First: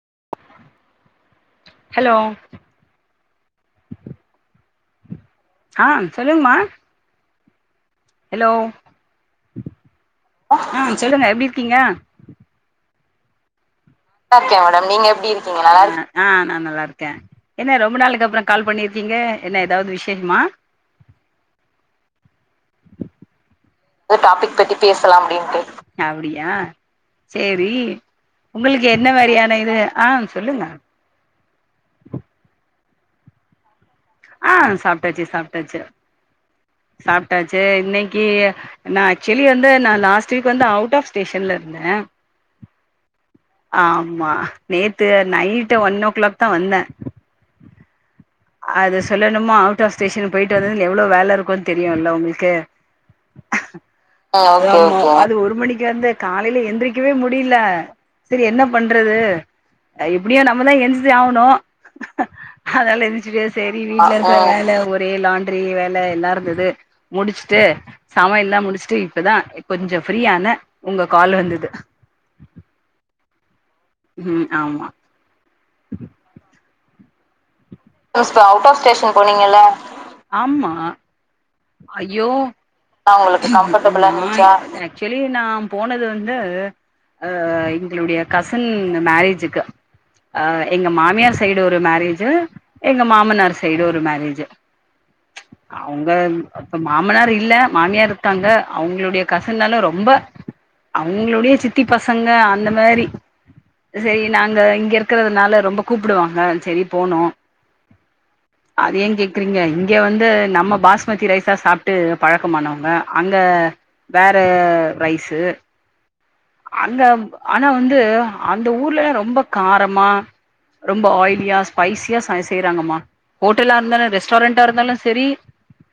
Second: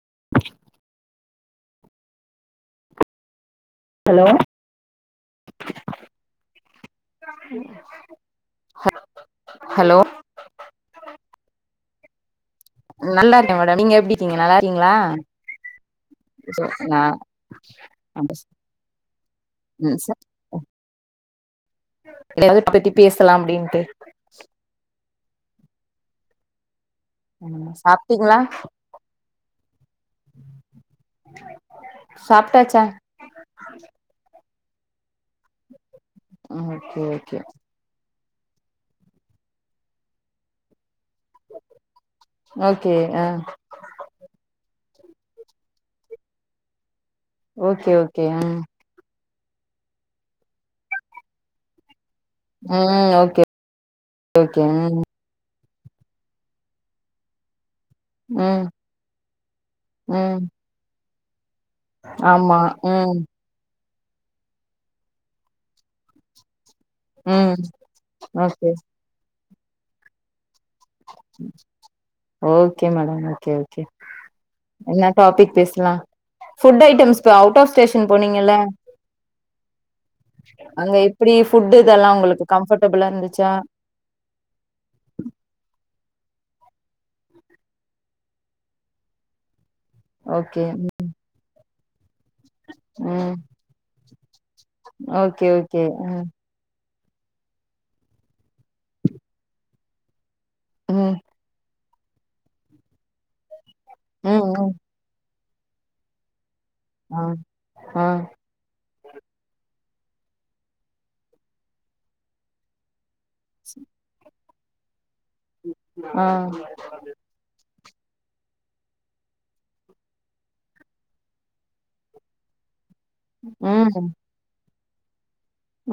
[unintelligible] hello hello ஆ சொல்லுங்கமா உம் [unintelligible] hello hello ஹ ஆ சொல்லுங்க எப்டி இருக்கீங்க நல்லா இருக்கே மேடம் நீங்க எப்டி இருக்கீங்க நல்லா இருக்கே மேடம் இருக்கீங்களா நீங்க எப்டி இருக்கிங்க நல்லா இருக் ஆ நா நல்லா இருக்கே என்ன ரொம்ப நாளைளுக்கு அப்புறோ கால் பண்ணிருக்கீங்க என்ன எதாவது ம் ச விசேஷமா [unintelligible] பத்தி பேசலா அப்டின்ட்டு த்லாம் அப்டின்ட்டு அப்டியா சேரி சாப்ட்டீங்களா உங்களுக்கு என்ன மாரியான தயிரு ஆ சொல்லுங்க சாப்ட்டாச்சா ஆ சாப்ட்டாச்சி சாப்ட்டாச்சி ஓகே ஓகே சாப்ட்டாச்சி இன்னைக் கே நா ஆக்சுலி வந்து நா லாஸ்ட் வீக் வந்து அவுட் ஆஃப் ஸ்டேஷன்ல இருந்தே ஓகே ஆ ஆமா நேத் த்து நைட்டு ஒன் ஓ கிளாக்தா வந்தே ஓகே ஓ கே ம் இன்னுமோ அவுட் ஆஃப் ஸ்டேசன் போயிட்டு வந்தந்து எவ்ளோ வேல இருக்கு தெரியுல்ல உளுக் க்கு ம் ஓகே ஆ ஓகே கோ ம் கோ அது ஒரு மணிக் க்கு வந்து காலையில எந்திரிக்கவே முடியல சரி என்ன ம் பண்றது ம் இப்டியே நம்மதா எஞ் து ஆவனு ஆமா ம் சேரி வீட்ல ஆ இருக்க வேல ஒரே லாண்டிரி வேல எல்லா இருந்தது ம் முடிச்சுட்டு சமையல்லா ஓகே முடிச்சிட்டு இப்பதா கொஞ்ச ஃப்ரீயான உங்க கால் வந்தது ஓகே மேடம் கே ம் ஆமா என்ன டாபிக் பேஸ் ல்லா food items out of station ட்ரஸ்ட் போனீங்கல்ல அவுட் ஆஃப் ஸ்டேசன் போனீங்கல்ல ஆம்மா அங்க எப்டி ஃபுட் இதெல்லா ஐயோ உங்களுக்கு கம்ஃபர்டபிளா அவுங்களுக்கு இருந்துச்சா கம்ஃபர்டபுலா இருந்திச்சா ஆக்சுலி நா போனது வந் வந்து அ எங்களுடைய கசின் மேரேஜுக்கு அ ஓகே எங்க மாமியார் சைடு ஒரு மேரேஜ் எங்க ம் மாமனார் சைடு ஒரு மேரேஜு ஓகே ஓகே அவுங்க ம் இப்ப மாமனார் இல்ல மாமியார் இருக்காங்க அவுங்களுடைய கசின்னால ரொம்ப ம் அவுங்களுடைய சித் சித்தி பசங்க அந்த மாதிரி சரி ம் நாங்க ம் இங்க இருக்குறதுனால ரொம்ப கூப்புடுவாங்க சேரி போனோ ஆ ஆ அத ஏ கேக்குறீங்க இங்க வந்து நம்ம பாஸ் பாஸ்மதி ரைஸா சாப்பிட்டு பழக்கமானவங்க அங்த வேற அந்த ரைஸ் இது ஆ அந்த ஆனா வந்து அந்த ஊர்ல ரொம்ப காரமா ரொம்ப ஆயிலியா ஸ்பைஸியா செய்யுறாங்கம்மா ஹோட்டலா இருந்தாலு ம் ரெஸ்டாரண்டா இருந்தாலு செரி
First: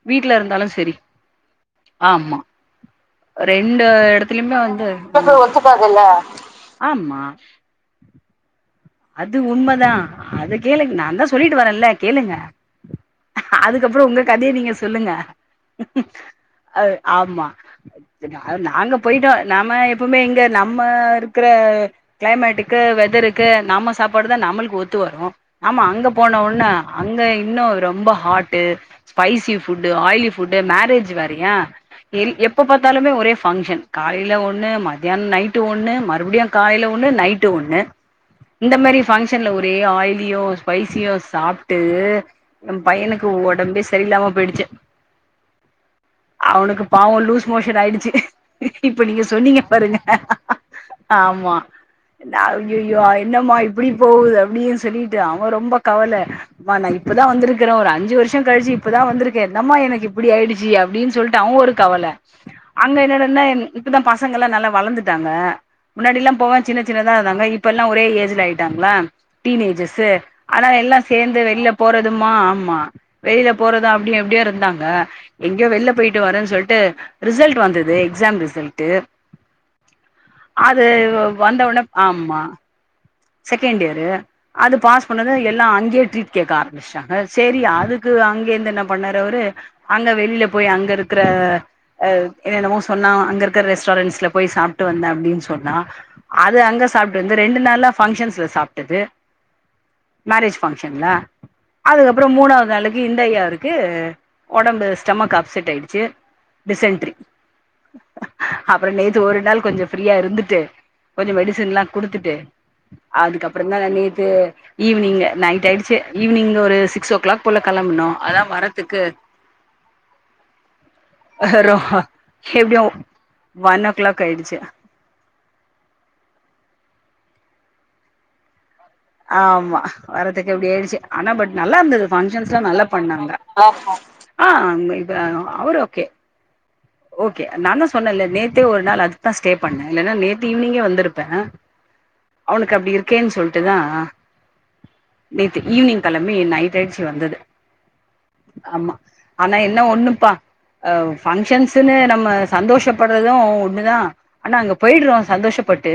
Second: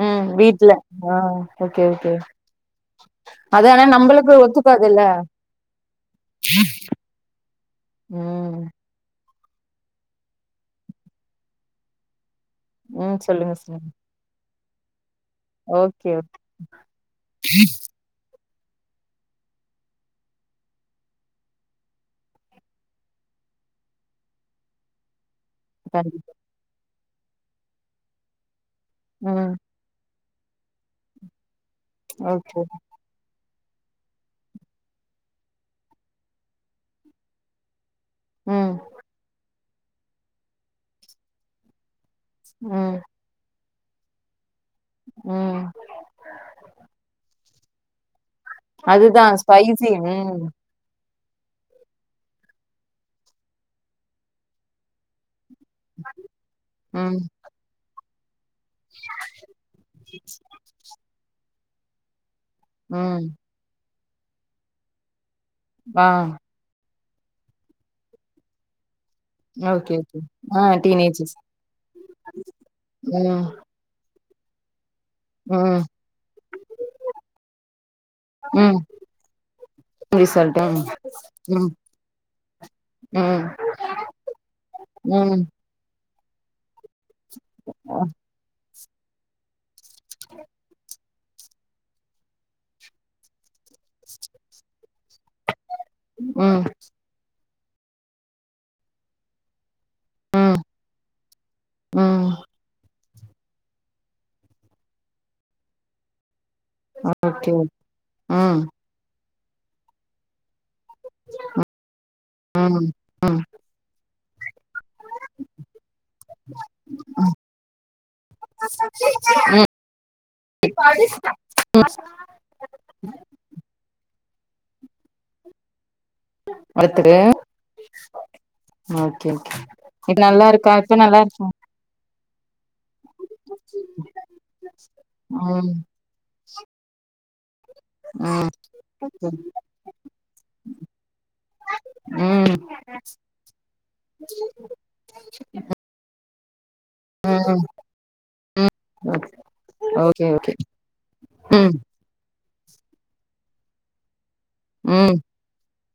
ம் வீட்ல இருந்தாலு சரி ஆ ஓகே ஓகே ஆமா அது ரெண்டு ஆனா நம்பளுக்கு எடத்துலயுமே வந்து ஒத்துக்காதுல்ல ஆமா ம் அது உண்மதா அத கேளுங்க நா தா சொல்லிட்டு வரேல கேளுங்க ம் சொல்லுங்க சொல்லுங்க அதுக்கப்பறோ உங்க கதய நீங்க சொல்லுங்க ஓகே ஓகே அத ஆமா அது நாங்க போயிட்டோ நாம எப்பவுமே இங்கே நம்ம இருக்குற கிளைமேட்டுக்கு வெதருக்கு நம்ம சாப்பாடுதா நம்மளுக்கு ஒத்து வரு ஆமா அங்க கண்டிப்பா போன ஒன்ன அங்க இன்னு ரொம்ப ஹாட்டு ம் spicy food oily food marriage வேரயா ஓகே எப்ப பாத்தாலுமே ஒரே பங்க்ஷன் காலேல ஒன்னு மத்தியான நைட்டு ஒன்னு மறுபடியு காலேல ஒன்னு நைட்டு ஒன்னு ம் இந்த மாரி ஃபங்ஷன்ல ஒரு டே ஆயிலியோ ஸ்பைசியோ சாப்பிட்டு எ ம் பையனுக்கு ஒடம்பே செ செரியில்லாம போயிடிச்சி ம் அவனுக்கு பாவோ லூஸ் மோஷ ஆயிடிச்சி அதுதா ஸ்பைசி ம் ஆமா தா அய்அய்யோ ஆய் இன்னம்மா இப்டி போது அப்டின் சொல்லிட்டு ஆ ரொம்ப கவல மா நா ம் இப்பதா வந்திருக்கிறே ஒரு அஞ்சி வருஷ் ச்சு கழிச்சு இப்பதா வந்திக்கே என்னம்மா எனக்கு இப்டி ஆயிடிச்சி அப்டின்னசொல்ட்டு அவ ஒரு கவல அங்க ம் என்னடனா என் தா பசங்கல்லா நல்லா வளந்துட்டாங்க ஆ முன்னாடி எல்லா போவே சின்ன திலதா இருந்தாங்க இப்பெல்லா ஒரே ஏஜல ஆயிட்டாங்களா ஓகே டீனேஜர்ஸ் ஓகே ஆ ஆனா எல்லா டீனேஜஸ் சேந்து வெளியில போறதுமா ஆமா ம் வெளியில போறது அப் ப்டி எப்டியா இருந்தாங்க எங்கேயோ ம் வெளில போயிட்டு வரன்னு சொல்ட்டு ரிசல்ட் வந்தது எக்ஸாம் ம் ரிசல்டு இப்டி சொல்ட்டே அது வந்த ம் உன ஆமா ம் செகண்ட் இயரு அது பாஸ் பண்ணது ம் எல்லா அங்கே ட்ரீட் கேக்க ஆரம்பிச்சிட்டாங்க சேரி ம் அதுக்கு அங்கே இந்த ந பண்ணாரு அவரு அங்க வெளியில போய் அங்க இருக் இருக்கர அ என்னென்னவோ சொன்னா அங்க இருக்கற ரெஸ்டாரண்ட்ஸ்ல போய் சாப் ட்டு வந்த அப்பிடின் சொன்னா அது ம் அங்க சாப்ட்டுந்து ரெண்டு நாளா ஃபங்க்ஷன்ஸ்ல சாப்ட்டது ம் மேரேஜ் பங்க்ஷன்ல ம் அதுக்கப்புறோ மூனாவது நாளுக் இந்த ஐயாருக்கு ஒடம்பு ஸ்டமக் அப்செட் ஆயிடிச்சி டிசேன்ட்ரி ஓகே ம் அப்புறோ நே த்து ஒரு நாள் கொஞ்சோ ஃப்ரீயா இருந்துட்டு கொஞ்சம் மெடிசன் எல்லா குடுத்துட்டு ம் ம் அதுக்கப்புறதா லே து ஈவினிங் நைட் ஆயிடிச்சி ஈவினிங் ஒரு சிக்ஸ் ஓ ம் கிளாக் போல கெளம்பனோ அதா வரதுக்கு எப்டிய ஒ ஒன் ஓ கிளாக் க்காயிடிச்சி ஒருத்தரு ஆமா வரதுக்கு அப்டி இருக்கா இப்ப ஆயிடிச்சி நல்லா ஆனா இருக்கா பட் நல்லா இருந்தது பங்கஷன்ஸ்லா நல்லா பண்ணாங்க ஆ அங்க இப்ப ம் அவரு ஓகே கே நா தா சொன்னே இல்ல ம் நேத்தே ஒரு நாள் அதுதா ஸ்டே பண்ணனே இல்லனா நேத்து ஈவினிங்கே வந்திருப்பே ம் அவனுக்கு அப்டி இருக்கேன் சொல்ட்டுதா நேத்து ஈவினிங் கெழம் மே நை ட்டாயிச்சி வந்தது ம் ஆமா ஆனா என்ன ஓகே ஒன்னுப்பா ஓகே அ பங்ஷன்ஸ் ம் நம்ம சந்தோஷப்படறது ஒன்னுதா ஆனா அங்க போயிடுறோ ம் சந்தோஷப்பட்டு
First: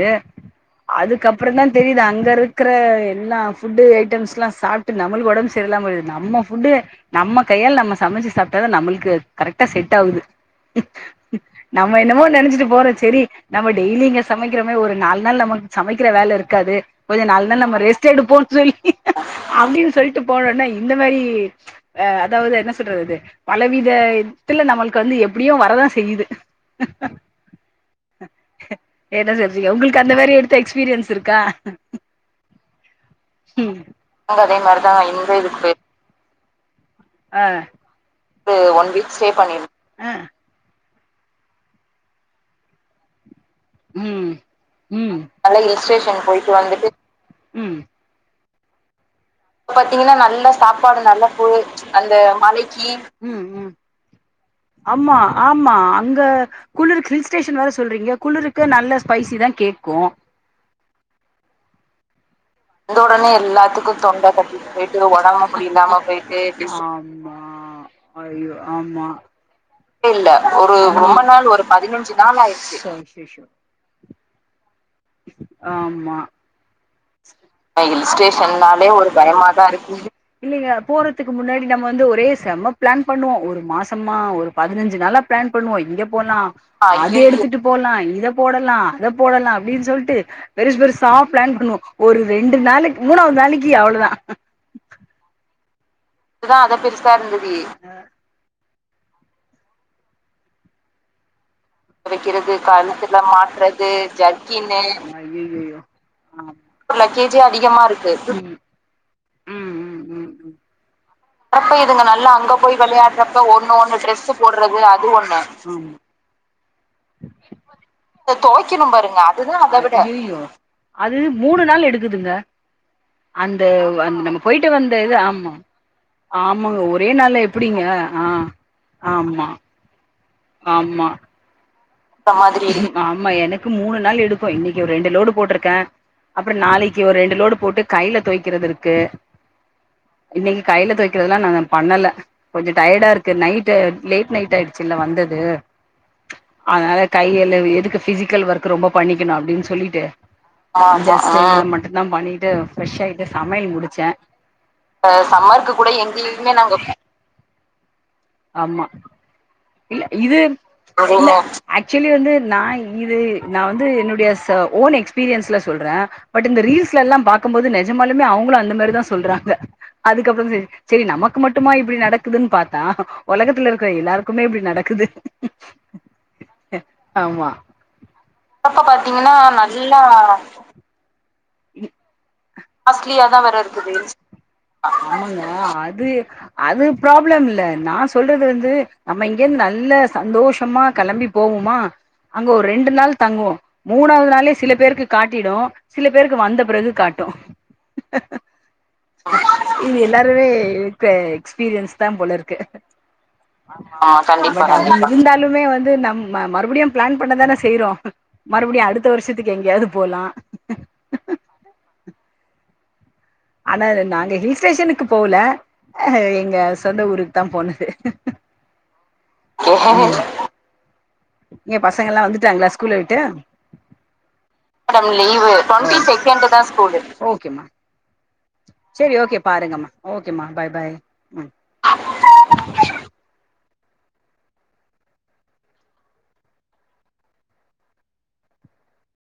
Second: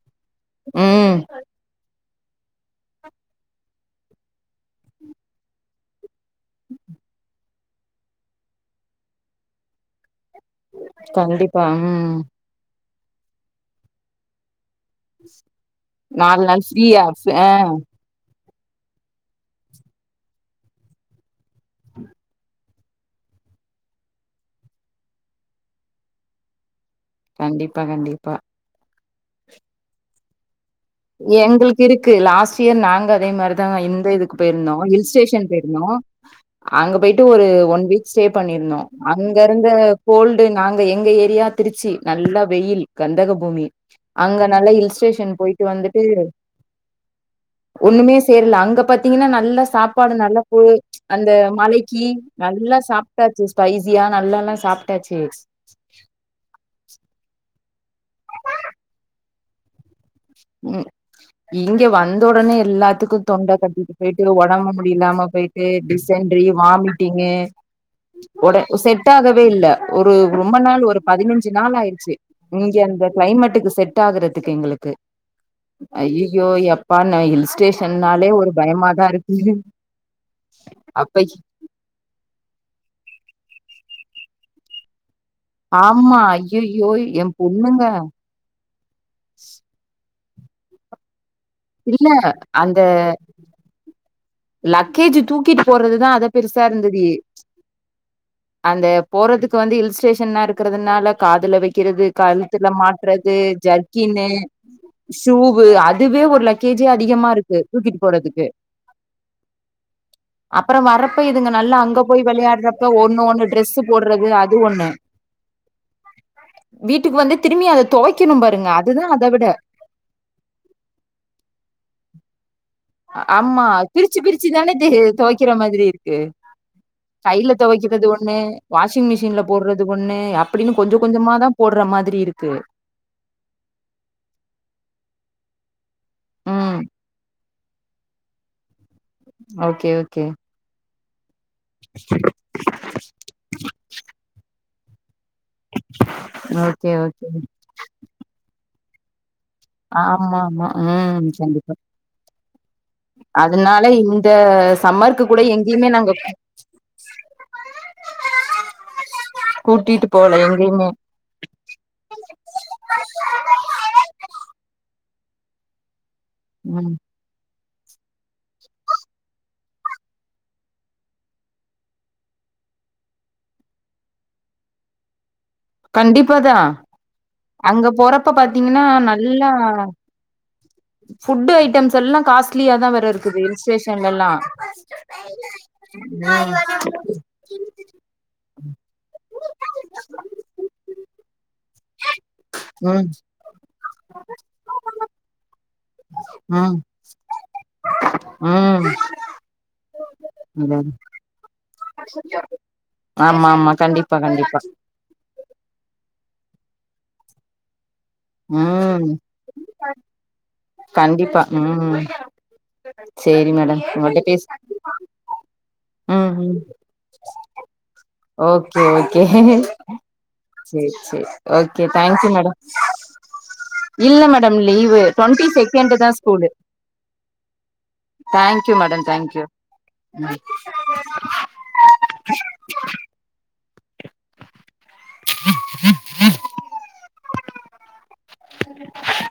ம் அதுக்கப்புறதா தெரியுது அங் இங்க இருக்கிற எல்லா ஃபுட்டு ஐட்டம்ஸ்ல்லா சாப்பிட்டு நம்மளுக்கு ஒடம்பு சரியலாமடிது நம்ம ஃபுட்டு நம்ம கையால நம்ம சமைச்சி சாப்பிட்டாதா நம்மளுக்கு கரெக்டா செட் ஆவுது கண்டிப்பா நம்ம ம் என்னமோ நெனச்சிட்டு போறச் செரி நம்ம டெய்லி இங்க சமைக் க்கரமே ஒரு நால் நாள் நமக்கு சமைக்கிற வேல நாலு நாள் இருக்காது ஃப்ரீயா கொஞ்ச நாலு ஆ நாள் நம்ம ரெஸ்ட் எடுப்போ அப்டின் சொல்ட்டு போனோன்னே இந்த மாரி அ அதாவது என்ன சொல்றது பலவிதத்துல நம்மளுக்கு வந்து எ ப்டியு வரதா செய்யுது கண்டிப்பா கண்டிப்பா என்னசரிசிங்க உங்களுக்கு அந்த வேரிது எங்களுக்கு இருக்கு லாஸ்ட் இயர் நாங்க அதே மாரிதா ம் இந்த இதுக்கு அங்க அதே போயிருந்தோ மாரிதா ஹில் இந்த ஸ்டேஷன் இதுக்கு போய் போயிருந்தோ அங்க போயிட்டு ஆ ஒரு ஒன் வீக் ஸ்டே பண்ணிருந்தோ ஒன் வீக் ஸ்டே அங்க பண்ணிரு இருந்த ஆ கோல்டு நாங்க த எங்க ஏரியா திருச்சி நல்ல வெயில் கந்தக பூமி ம் அங்க நல்லா ஹில் ம் ஸ்டேஷன் போயி நல்லா ஹில் ஸ்டேஷன் போயிட்டு வந்துட்டு ம் சேர்ல அங்க பாத் திங்கன்னா நல்லா சாப்பாடு பாத்தீங்கன்னா நல்லா நல்ல பு சாப்பாடு நல்லா அந்த போ மலைக்கு அந்த நல்லா மலைக்கி ம் சாப்பிட்டாச்சி ம் ஸ்பைசியா நல்லா ஆமா ஆமா அங்க குள்ளிருக்கு ஹில் ஸ்டே [unintelligible] வர சொல்றீங்க குழுிருக்கு நல்ல ஸ்பைசி தா கேக்கு ம் இங்க வந் ந்த உடனே எல்லாத்துக்கு ஒடனே தொண்ட கட்டிட்டு எல்லாத்துக்கு தொண்ட போயிட்டு ஒடம்பு கட்டிட்டு போயிட்டு முடியிலாம ஒடம்பு போயிட்டு முடியில்லாம போயிட்டு டிசன்டரி டிஸ் வாமிட்டிங்கு ஆமா ஐயோ உட ஆமா செட் ஆகவே இல்ல ஒரு இல்ல ரொம்ப நாள் ஒரு ரொம்ப பதினஞ்சு ஒரு நாள் ஆயிடுச்சு பதினஞ்சு நாள் ஆயிடுச்சு இங்க அந்த அச்சச்சோ கிளைமேட்டுக்கு செட் ஆகுறதுக்கு எங்களு க்கு அய்யோயப் போலீஸ் ஸ்டேஷன் னாஸே ஒரு பயமா இருக்கு தா இருக்கு இல்லிங்க அப்ப போறதுக்கு முன்னாடி நம்ம வந்து ஒரே செம்ம பிளான் பண்ணுவோ ஒரு மாச மா ஒரு பதினஞ்சு நாளா பிளான் பண்ணுவோ இங்க ஆமா போகலா ஐயையோ அத என் எடுத்துட்டு பொண்ணுங்க போகலா இத போடலா அத போடலா அப்டின்னு சொல்லிட்டு வெரிஸ் பெரிசா ப்ளான் இல்ல ஒரு ரெண்டு அந்த நாளைக்கு மூணாவது நாளைக்கு அவ்ளவுதா லக்கேஜ் தூக்கிட்டு போறது இதுதா அத பெருசா இருந்தது அந்த போறதுக்கு வந்து ஹில் ஸ்டேஷன்னா இருக்கிறதுனால காதல வை க்கிறது வைக்கிறது கழுத்துல மாட்டுறது மாட்றது ஜர்க்கின்னே ஜர்க்கின்னு ஷூவு ஐயையோ அதுவே ஒரு லக்கேஜி ஆமா அதிகமா லக்கேஜே இருக்கு அதிகமா தூக்கிட்டு இருக்கு போடுறதுக்கு அப்புறம் வ வரப்ப இதுங்க நல்லா அங்க போய் ஒண்ணு விளையாடுறப்ப ஒண்ணு ட்ரெஸ் ஒண்ணு போடுறது ட்ரெஸ்ு அது போடுறது ஒண்ணு அது ஒண்ணு வீட்டுக்கு வந்து திரும்பி அத பாருங்க துவைக்கணு அதுதா பாருங்க அத விட அதுதா அத விட அது மூணு நாள் எடுக்குதுங்க ஆமா அந்த பிரிச்சு அந்த நம்ம போயிட்டு பிரிச்சுதானே து வந்த இது துவைக்கிற ஆமா மாதிரி இருக்கு ஆமாங்க ஒரே நாள்ல கையில எப்டிங்க துவைக்கிறது ஆ ஒண்ணு வாஷிங் மிஷின்ல ஆமா போடுறது ஒண்ணு அப்டின்னு கொஞ்ச கொஞ்சமா தா போடுற மாதிரி இருக்கு திரி ஆமா எனக்கு மூணு நாள் எடுக்கு இன்னைக்கு ஒரு ரெண்டு லோடு போட்டிருக்கே அப்புறோ ம் நாளைக்கு ஒரு ரெண்டு லோடு போட்டு கையில துவைக்கிறது இருக்கு க்கு ஓகே ஓகே இன்னைக்கு கையில துவைக் கில்லா நாங்க பண்ணல கொஞ்சோ டயர்டா இருக்கு நைட் லேட் நைட் ஆயிட் சில வந்து இது ஓகே அத ஓகே கையில எதுக்கு பிசிக்கல் ஒர்க் ரொம்ப பண்ணி இருக்னு அப்டின்னு சொல்லிட்டு ஆமா ஆமா ம் கண்டிப்பா மட்டுதா பண்ணிட்டு ஃப்ரெஷ் ஆயிட்டு சமையல அதனால முடிச்சே இந்த சம்மருக்கு கூட எங்கேயுமே நாங்க ஆமா இல்ல கூட்டிட்டு போல இது எங்கேயுமே இல்ல ஆக்சுவலி வந்து நா இது நா வந்து என்னுடைய ஓ ஓன் எக்ஸ்பீரியன்ஸ்ல சொல்றே பட் இந்த ரீல்ஸ் ம் எல்லா பாக்கும் போது நெஜமலுமே அவுங்களு அந்த மாதிரி தா சொல்றாங்க அதுக்கப்பறோ சரி நமக்கு மட்டுமா இப்டி நடக்குதுன்னு பாத்தா ஒலகத்தல இருக்குற எல்லாருக்கு மே இப்படி நடக்குது கண்டிப்பாதா ஆமா அங்க போறப்ப அப்ப பாத்தீங்னா பாத்தீங்கன்னா நல்லா ஃபுட் ஐட்டம்ஸ் எல்லா காஸ்ட்லியா காஸ்லியா இருக்குது தா வேற ஹில் இருக்குது ஸ்டேஷன்ல எல்லா ஆமாங்க அது ம் அது ப்ராப்ளம் இல்ல நா சொல்றது வந்து நம்ம இங்க இருந்து நல்ல சந்தோஷமா கெளம்பி போவோமா அங்க ஒரு ரெண்டு ம் நாள் தங்குவோ மூனாவது நாளே சில பேருக்கு காட்டிடு சில சில பேருக்கு வந்த ம் பெறகு காட்டு இது எல்லாருமே ம் எக்ஸ்பீ ரீஸ்தா போல இருக்கு ஆமா கண்டிப்பா கண்டிப்பா இருந்தாலுமே வந்து நம் ம மறுபடியு பிளான் பண்ணதான செய்யுறோ மறுபடியு அடுத்த ம் வருஷத்துக்கு எங்கேயாவது போலா [inaudible] கண்டிப்பா உம் ஆனா நாங்க ஹில் ஸ்டேஷனுக்கு போல ம் ம் எங்க சொந்த ஊருக்கு தா போனது ஓகே ஓகே ஓஹோ சேரி சேரி ஓகே பசங்கல்லா தேங்க்யூ மேடம் வந்துடங்ளா ஸ்கூலு விட்டு இல்ல இல்ல madam madam twenty leave second twenty தா செகண்டுதா ஸ்கூலு ஓகே மா தேங்க்யூ மேடம் சரி தேங்க்யூ ஓகே பாருங்கமா ஓகே மா பாய் பாய் [unintelligible]